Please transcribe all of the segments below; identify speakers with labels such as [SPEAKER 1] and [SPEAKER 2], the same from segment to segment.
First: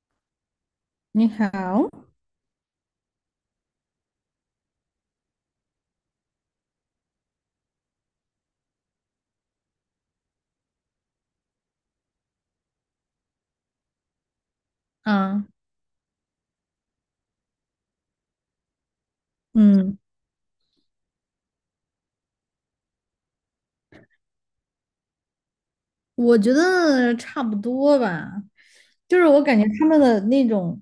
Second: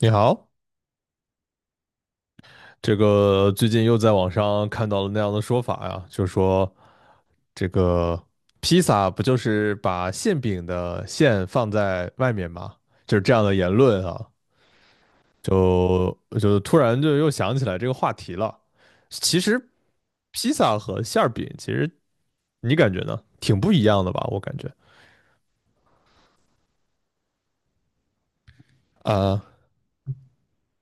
[SPEAKER 1] 你好，
[SPEAKER 2] 你好。
[SPEAKER 1] 这个最近又在网上看到了那样的说法呀，就说这个披萨不就是把馅饼的馅放在外面吗？就是这样的言论啊，
[SPEAKER 2] 啊，
[SPEAKER 1] 就就突然就又想起来这个话题了。其实
[SPEAKER 2] 嗯，
[SPEAKER 1] 披萨和馅儿饼，其实你感觉呢，挺不一样的吧？我感觉
[SPEAKER 2] 我觉得差不多吧。就是我
[SPEAKER 1] 啊，
[SPEAKER 2] 感觉他们的那种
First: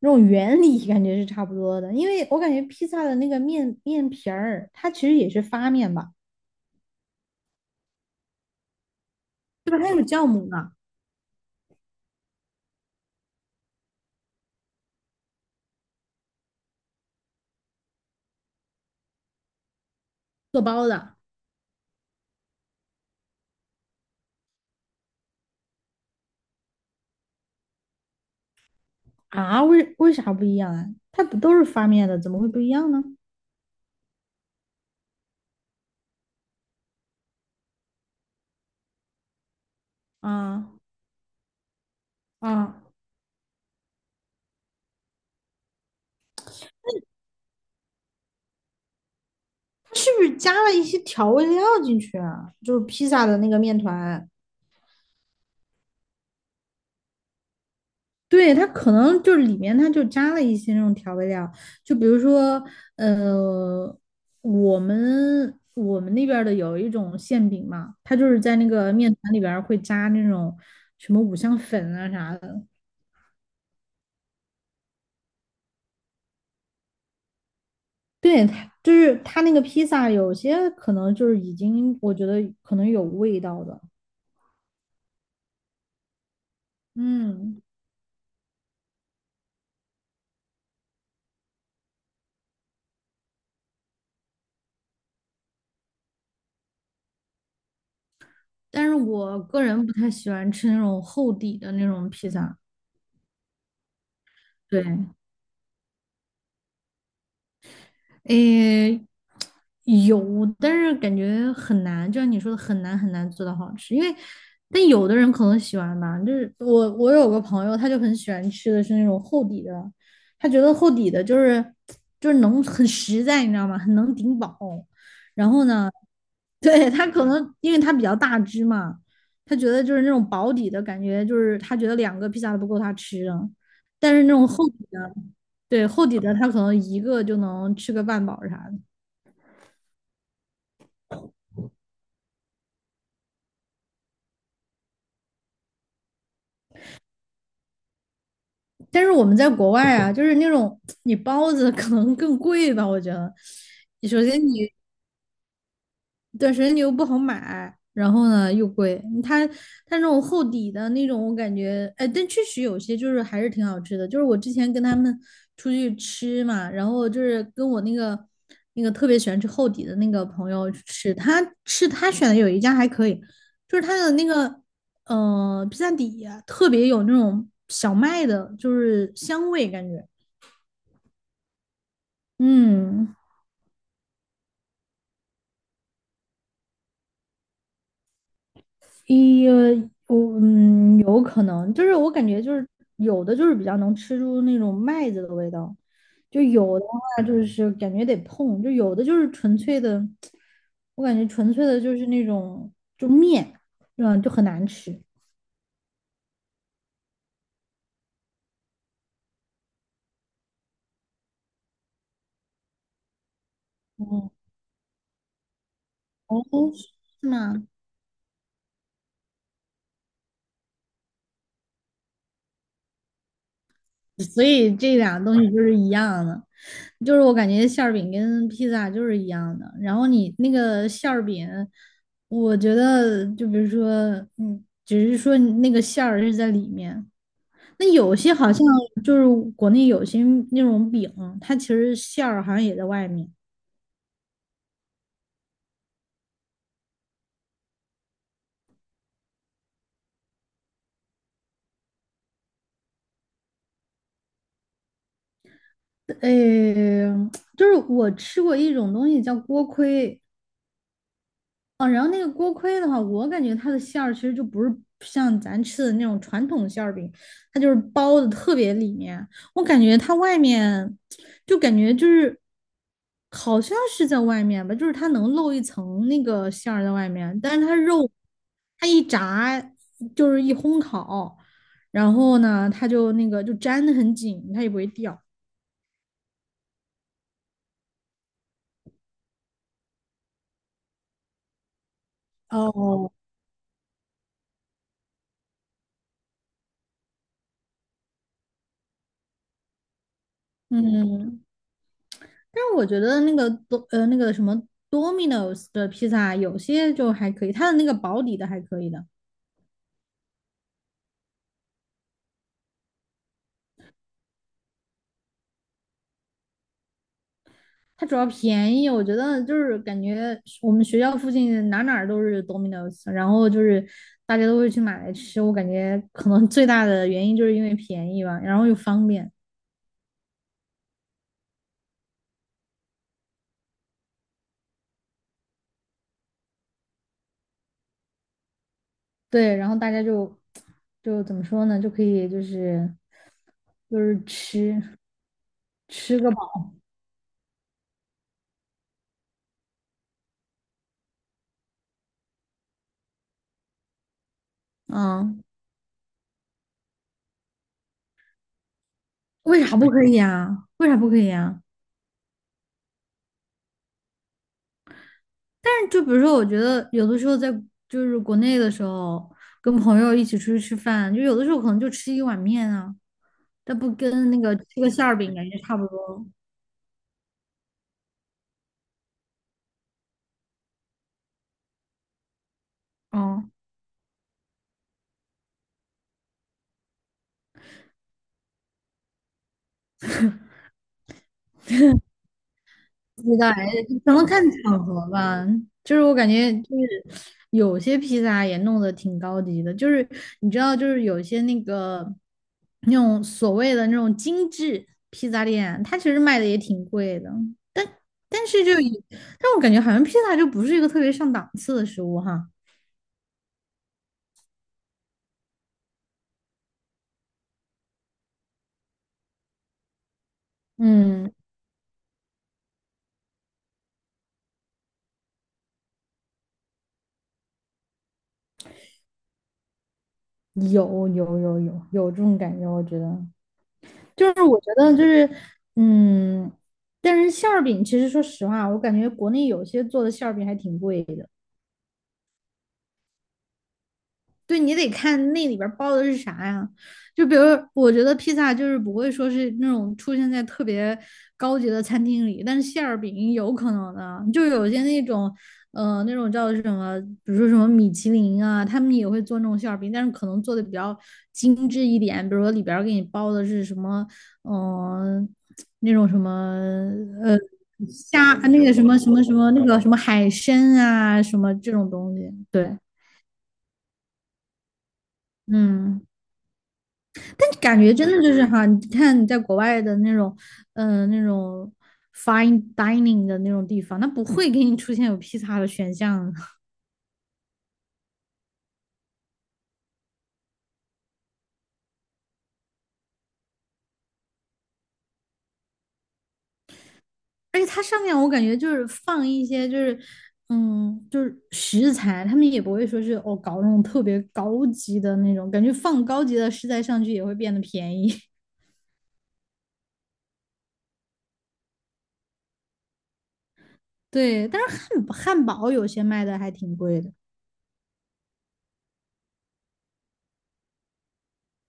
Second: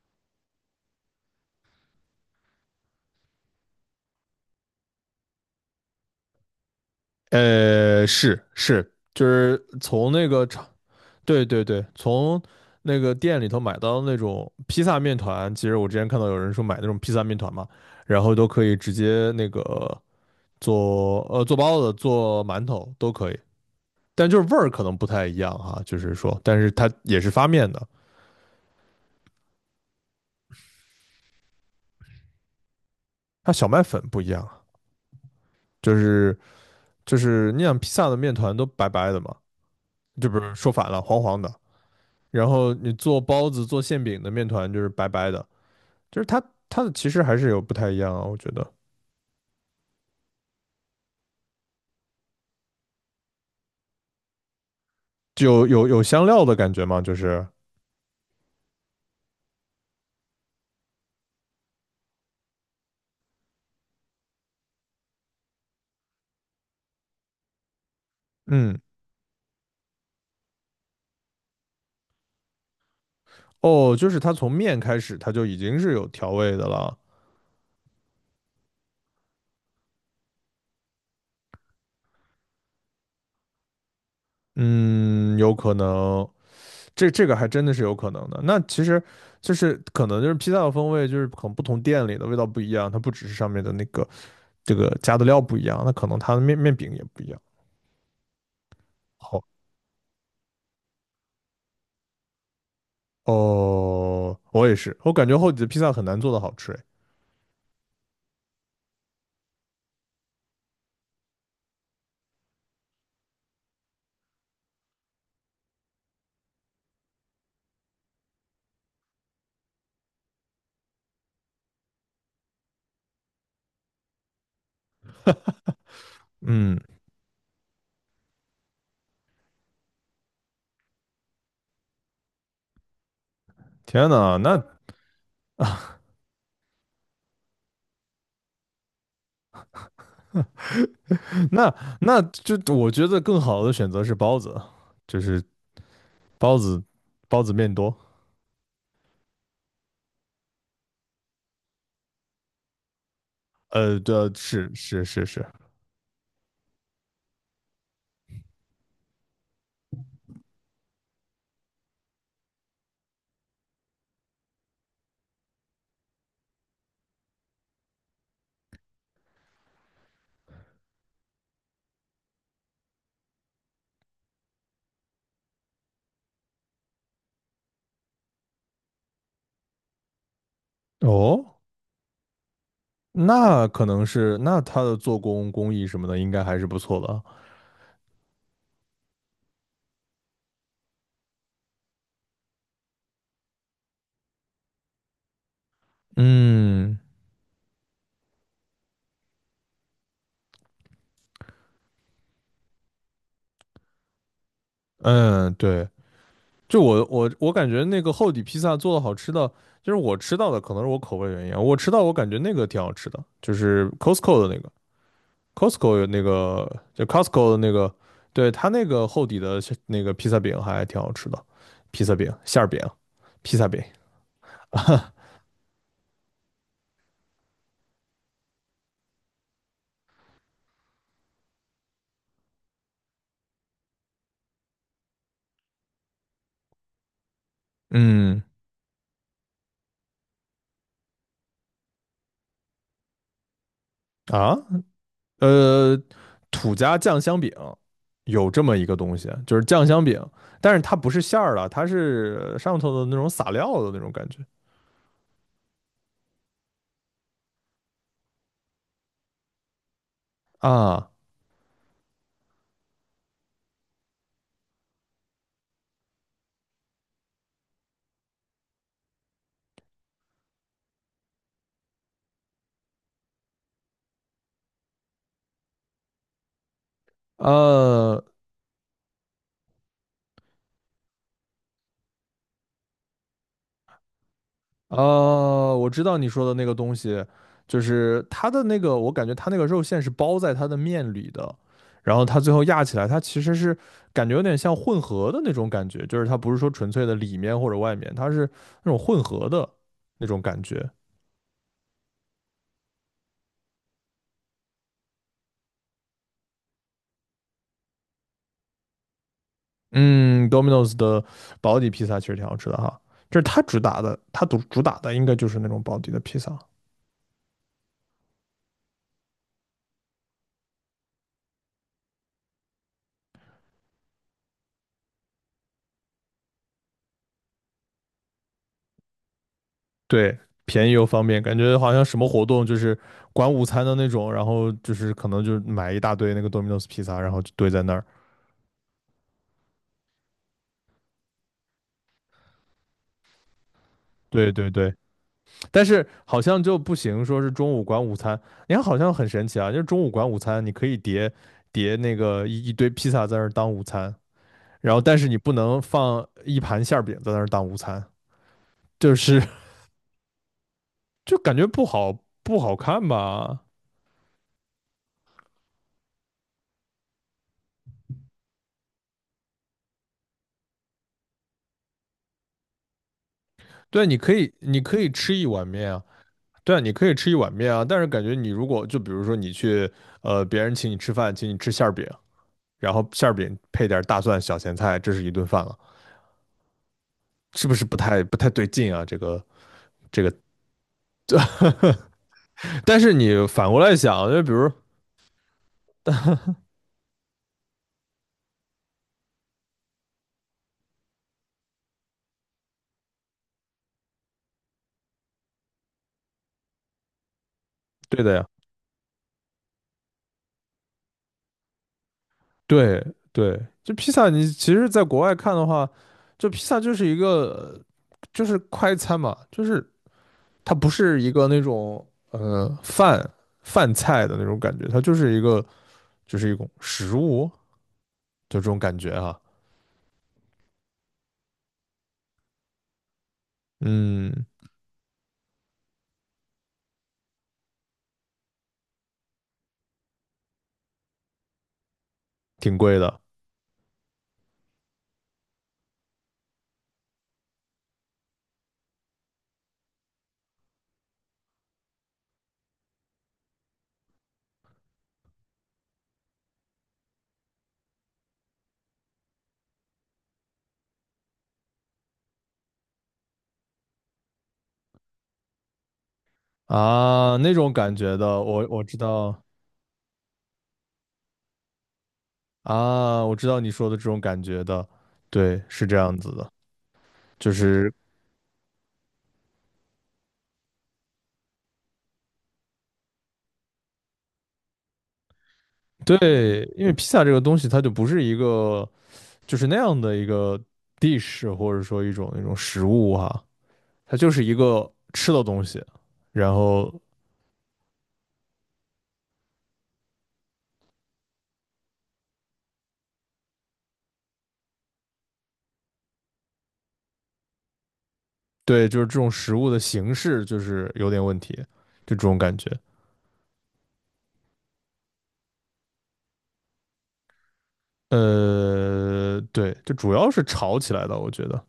[SPEAKER 2] 那种原理感觉是差不多的，因为我感觉披萨的那个面皮儿，它其实也是发面吧，
[SPEAKER 1] 是，就是
[SPEAKER 2] 对吧？它有
[SPEAKER 1] 从那
[SPEAKER 2] 酵
[SPEAKER 1] 个
[SPEAKER 2] 母
[SPEAKER 1] 厂，
[SPEAKER 2] 的，
[SPEAKER 1] 对，从那个店里头买到那种披萨面团，其实我之前看到有人说买那种披萨面团嘛，然后都可以直接那个
[SPEAKER 2] 做包的。
[SPEAKER 1] 做做包子、做馒头都可以，但就是味儿可能不太一样哈，就是说，但是它也是发面的，
[SPEAKER 2] 啊，为啥不一样啊？它不都是发面的，怎么会不一样呢？
[SPEAKER 1] 它小麦粉不一样啊，就是就是你想披萨的面团都白白的嘛，这不是
[SPEAKER 2] 啊
[SPEAKER 1] 说反了，黄黄的，然后
[SPEAKER 2] 啊，
[SPEAKER 1] 你做包子、做馅饼的面团就是白白的。就是它它的其实还是有不太一样啊，我觉得
[SPEAKER 2] 它是不是加了一些调味料进去啊？就是披萨的那个面团。
[SPEAKER 1] 就有香料的感觉嘛，就是
[SPEAKER 2] 对，它可能就是里面它就加了一些那种调味料。就比如说，呃，我们那边儿的有一种馅饼嘛，它就是在那
[SPEAKER 1] 嗯，
[SPEAKER 2] 个面团里边儿会加那种什么五香粉啊啥的。
[SPEAKER 1] 哦，就是它从面开始它就已经是有调味的了，
[SPEAKER 2] 对，它就是它那个披萨有些可能就是已经我觉得可能有味道的。
[SPEAKER 1] 嗯，有可能这个还
[SPEAKER 2] 嗯，
[SPEAKER 1] 真的是有可能的。那其实就是可能就是披萨的风味就是可能不同店里的味道不一样，它不只是上面的那个这个加的料不一样，那可能它的面饼也不一样。
[SPEAKER 2] 但是我
[SPEAKER 1] 好，
[SPEAKER 2] 个人不太喜欢吃那种厚底的那种披萨。
[SPEAKER 1] 哦，我也是，
[SPEAKER 2] 对。
[SPEAKER 1] 我感觉后脊的披萨很难做的好吃诶。
[SPEAKER 2] 诶，有，但是感觉很难，就像你说的，很难很难做到好吃。因为，但有的人可能喜欢吧，就是我有个朋友，他就很喜欢吃的是那种厚底的。他觉得厚底的就是能很实在，你知道吗？很能顶饱。然后呢，
[SPEAKER 1] 嗯，
[SPEAKER 2] 对，他可能因为他比较大只嘛，他觉得就是那种薄底的感觉，就是他觉得两个披萨都不够他吃的，
[SPEAKER 1] 天
[SPEAKER 2] 但是那
[SPEAKER 1] 呐，
[SPEAKER 2] 种
[SPEAKER 1] 那
[SPEAKER 2] 厚底的，对，厚底的他可能一个就能吃个半饱啥的。
[SPEAKER 1] 那就我觉得更好的选择是包子，就是包子，包子面多。
[SPEAKER 2] 但是我们在国外啊，就是那种你包子可能更贵吧，我觉得。
[SPEAKER 1] 对，
[SPEAKER 2] 首先
[SPEAKER 1] 是
[SPEAKER 2] 你
[SPEAKER 1] 是是是
[SPEAKER 2] 对，神牛又不好买，然后呢又贵。它那种厚底的那种，我感觉，哎，但确实有些就是还是挺好吃的。就是我之前跟他们出去吃嘛，然后就是跟我那个特别喜欢吃厚底的那个朋友去吃，他吃他选的有一家还可以，就是他的那个披萨底啊特别有那种小麦的，就是香味感觉。
[SPEAKER 1] 哦，
[SPEAKER 2] 嗯，
[SPEAKER 1] 那可能是那它的做工工艺什么的应该还是不错的。
[SPEAKER 2] 一，我有可能，就是我感觉就是有的就是比较能吃出那种麦子的味道，就有的
[SPEAKER 1] 嗯，
[SPEAKER 2] 话就是感觉得碰，就有的就是纯粹的，我感觉纯粹的就是那种就面，就很难吃。
[SPEAKER 1] 嗯，对，就我感觉那个厚底披萨做的好吃的，就是我吃到的可能是我口味原因啊，我吃到我感觉那个挺好吃的，就是
[SPEAKER 2] 嗯，
[SPEAKER 1] Costco 的那个。Costco 有那
[SPEAKER 2] 哦，
[SPEAKER 1] 个，
[SPEAKER 2] 是
[SPEAKER 1] 就 Costco
[SPEAKER 2] 吗？
[SPEAKER 1] 的那个，对，它那个厚底的是那个披萨饼还挺好吃的，披萨饼、馅儿饼、披萨饼。
[SPEAKER 2] 所以这两个东西就是一样的，就是我感觉馅儿饼跟披萨就是一样的。然后你那个馅儿饼，我觉得就比如说，只是说你那个馅儿是在里面。那有些
[SPEAKER 1] 嗯，
[SPEAKER 2] 好像就是国内有些那种饼，它其实馅儿好像也在外面。
[SPEAKER 1] 啊，呃，土家酱香饼有这么一个东西，就是酱香饼，但是它不是馅儿的，它是上头的那种撒料的那种感觉。
[SPEAKER 2] 呃，就是我吃过一种东西叫锅盔。
[SPEAKER 1] 啊，
[SPEAKER 2] 哦，然后那个锅盔的话，我感觉它的馅儿其实就不是像咱吃的那种传统馅儿饼，它就是包的特别里面。我感觉它外面就感觉就是好像是在外面吧，就是它能露一层那个馅儿在外面，但是它肉
[SPEAKER 1] 呃，
[SPEAKER 2] 它一炸就是一烘烤，然后呢，它就那个就粘得很紧，它也不会掉。
[SPEAKER 1] 哦，我知道你说的那个东西，就是它的那个，我感觉它那个肉馅是包在它的面里的，然后它最后压起来，它其实是感觉有点像混合的那种感觉，就是它不是说纯粹的里面或者外面，它是那种混合的那种感觉。
[SPEAKER 2] 嗯，但是我觉得那个多呃那个什么 Domino's 的披萨有些就还可以，它的那个保底的还可以的。
[SPEAKER 1] 嗯，Domino's 的保底披萨其实挺好吃的哈，就是它主打的，它主打的应该就是那种保底的披萨。
[SPEAKER 2] 它主要便宜，我觉得就是感觉我们学校附近哪儿都是 Domino's,然后就是大家都会去买来吃，我感觉可能最大的原因就是因为便宜吧，然后又方便。
[SPEAKER 1] 对，便宜又方便，感觉好像什么活动就是管午餐的那种，然后就是可能就买一大堆那个 Domino's 披萨，然后就堆在那儿。
[SPEAKER 2] 对，然后大家就怎么说呢，就可以就是
[SPEAKER 1] 对对
[SPEAKER 2] 吃
[SPEAKER 1] 对，但是
[SPEAKER 2] 吃个
[SPEAKER 1] 好像
[SPEAKER 2] 饱。
[SPEAKER 1] 就不行，说是中午管午餐，你看好像很神奇啊，就是中午管午餐，你可以叠那个一堆披萨在那儿当午餐，然后但是你
[SPEAKER 2] 嗯，
[SPEAKER 1] 不能放一盘馅儿饼在那儿当午餐，就是
[SPEAKER 2] 为 啥不可以啊？为啥不可以
[SPEAKER 1] 就感
[SPEAKER 2] 啊？
[SPEAKER 1] 觉不好看吧？
[SPEAKER 2] 但是就比如说，我觉得有的时候在就是国内的时候，跟朋友一起出去吃饭，就有的时候可能就吃一碗面啊，但不
[SPEAKER 1] 对，你
[SPEAKER 2] 跟
[SPEAKER 1] 可
[SPEAKER 2] 那
[SPEAKER 1] 以
[SPEAKER 2] 个
[SPEAKER 1] 你
[SPEAKER 2] 吃个
[SPEAKER 1] 可
[SPEAKER 2] 馅
[SPEAKER 1] 以
[SPEAKER 2] 儿
[SPEAKER 1] 吃
[SPEAKER 2] 饼
[SPEAKER 1] 一
[SPEAKER 2] 感觉
[SPEAKER 1] 碗
[SPEAKER 2] 差不
[SPEAKER 1] 面啊。
[SPEAKER 2] 多。
[SPEAKER 1] 对啊，你可以吃一碗面啊，但是感觉你如果就比如说你去别人请你吃饭，请你吃馅儿饼，然后馅儿
[SPEAKER 2] 哦、
[SPEAKER 1] 饼配点大蒜、小咸菜，这是一顿饭了，是不是不太对劲啊？这个，但是
[SPEAKER 2] 披
[SPEAKER 1] 你
[SPEAKER 2] 萨，道哎，
[SPEAKER 1] 反过来
[SPEAKER 2] 可能
[SPEAKER 1] 想，就
[SPEAKER 2] 看
[SPEAKER 1] 比如
[SPEAKER 2] 场合吧。就是我感觉，就是有些披萨也弄得挺高级的，就是你知道，就是有些那个那种所谓的那种精致披萨店，它其实卖的也挺贵的，但
[SPEAKER 1] 对的呀，
[SPEAKER 2] 但是就以，但我感觉好像披萨就不是一个特别上档次的食物哈。
[SPEAKER 1] 对对，就披萨，你其实在国外看的话，就披萨就是一个就是快餐嘛，就是它不是一
[SPEAKER 2] 嗯，
[SPEAKER 1] 个那种呃饭饭菜的那种感觉，它就是一个就是一种食物，就这种感觉哈，啊，
[SPEAKER 2] 有这种感觉，我觉得。就是
[SPEAKER 1] 嗯，
[SPEAKER 2] 我觉得就是，嗯，但是馅儿饼其实说实话，我感觉国内有些做的馅儿饼还挺贵的。
[SPEAKER 1] 挺贵的
[SPEAKER 2] 对你得看那里边儿包的是啥呀。就比如，我觉得披萨就是不会说是那种出现在特别高级的餐厅里，但是馅儿饼有可能的，就有些那种，那种叫什么，比如说什么米其林啊，他们也会做那种馅儿饼，但是可能做的比较精致一点，比如说里边儿给你包的是什么，嗯、呃那种什么，
[SPEAKER 1] 啊，
[SPEAKER 2] 呃，
[SPEAKER 1] 那种感觉
[SPEAKER 2] 虾，
[SPEAKER 1] 的，
[SPEAKER 2] 那
[SPEAKER 1] 我
[SPEAKER 2] 个什
[SPEAKER 1] 我知
[SPEAKER 2] 么什么什
[SPEAKER 1] 道，
[SPEAKER 2] 么那个什么海参啊，什么这种东西，对，
[SPEAKER 1] 啊，我知道你说的这种感觉的，对，是这
[SPEAKER 2] 嗯。
[SPEAKER 1] 样子的，
[SPEAKER 2] 但
[SPEAKER 1] 就
[SPEAKER 2] 感
[SPEAKER 1] 是
[SPEAKER 2] 觉真的就是哈，你看你在国外的那种，那种 fine dining 的那种地方，它不会给你出现有披萨的选项啊。
[SPEAKER 1] 对，因为披萨这个东西，它就不是一个就是那样的一个 dish，或者说一种那种食物哈，它就是一个吃的东西，然后
[SPEAKER 2] 而且它上面我感觉就是放一些就是，就是食材，他们也不会说是哦搞那种特别高级的那种，感觉放高级的食材上去也会变得便宜。
[SPEAKER 1] 对，就是这种食物的形式就是有点问题，就这种感觉，
[SPEAKER 2] 对，但是汉堡有些卖的还挺贵的。
[SPEAKER 1] 对，就主要是炒起来的，我觉得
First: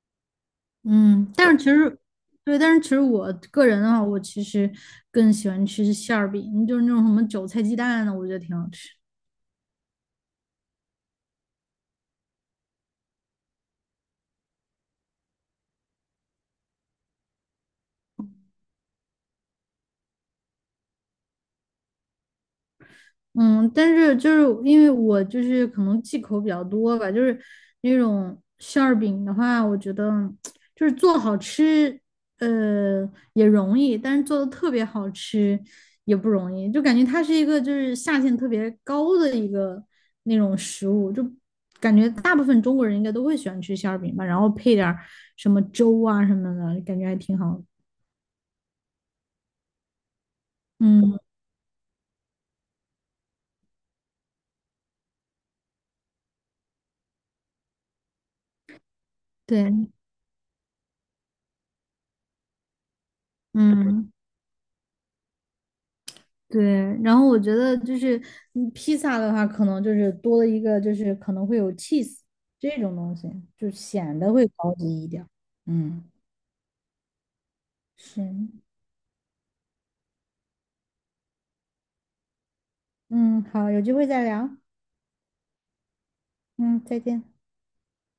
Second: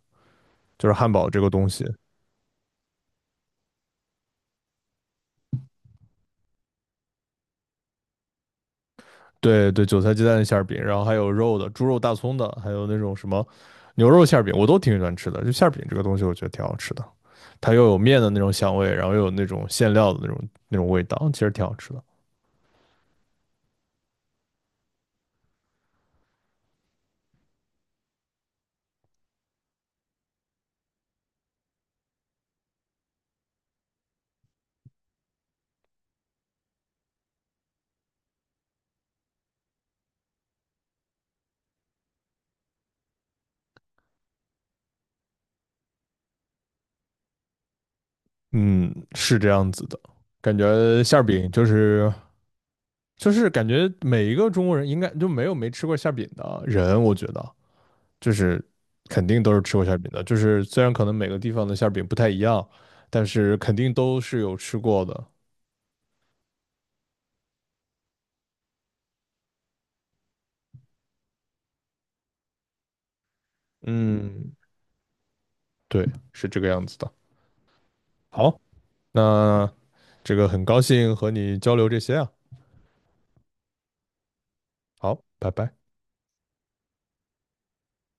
[SPEAKER 1] 就是汉堡
[SPEAKER 2] 嗯，
[SPEAKER 1] 这个
[SPEAKER 2] 但是其
[SPEAKER 1] 东西。
[SPEAKER 2] 实，对，但是其实我个人的话，我其实更喜欢吃馅儿饼，就是那种什么韭菜鸡蛋的，我觉得挺好吃。
[SPEAKER 1] 对对，韭菜鸡蛋馅儿饼，然后还有肉的，猪肉大葱的，还有那种什么牛肉馅儿饼，我都挺喜欢吃的。就馅儿饼这个东西，我觉得挺好吃的，它又有面的那种香味，然后又有那种馅料的那种味道，其实挺好吃的。
[SPEAKER 2] 嗯，但是就是因为我就是可能忌口比较多吧，就是那种馅儿饼的话，我觉得就是做好吃，也容易，但是做的特别好吃也不容易，就感觉它是一个就是下限特别高的一个那种食物，就感觉大部分中国人应该都会喜欢吃馅儿饼吧，然后配点儿什么粥啊什么的，感觉还挺好的。
[SPEAKER 1] 嗯，是这样子的，感觉馅
[SPEAKER 2] 嗯，
[SPEAKER 1] 儿饼就是感觉每一个中国人应该就没有没吃过馅儿饼的人，我觉得就是肯定都是吃过
[SPEAKER 2] 对，
[SPEAKER 1] 馅儿饼的，就是虽然可能每个地方的馅儿饼不太一样，但是肯定
[SPEAKER 2] 嗯。
[SPEAKER 1] 都是有吃过的。
[SPEAKER 2] 对，然后我觉得就是披萨的话，可能就是多了一个，就是可能会有 cheese 这种东西，就显得会
[SPEAKER 1] 嗯。
[SPEAKER 2] 高级一点儿。嗯，
[SPEAKER 1] 对，是这个样子的。
[SPEAKER 2] 是，
[SPEAKER 1] 好，那这个很高兴和你交流这些啊，
[SPEAKER 2] 嗯，好，有机会再聊。
[SPEAKER 1] 好，拜拜。
[SPEAKER 2] 嗯，再见。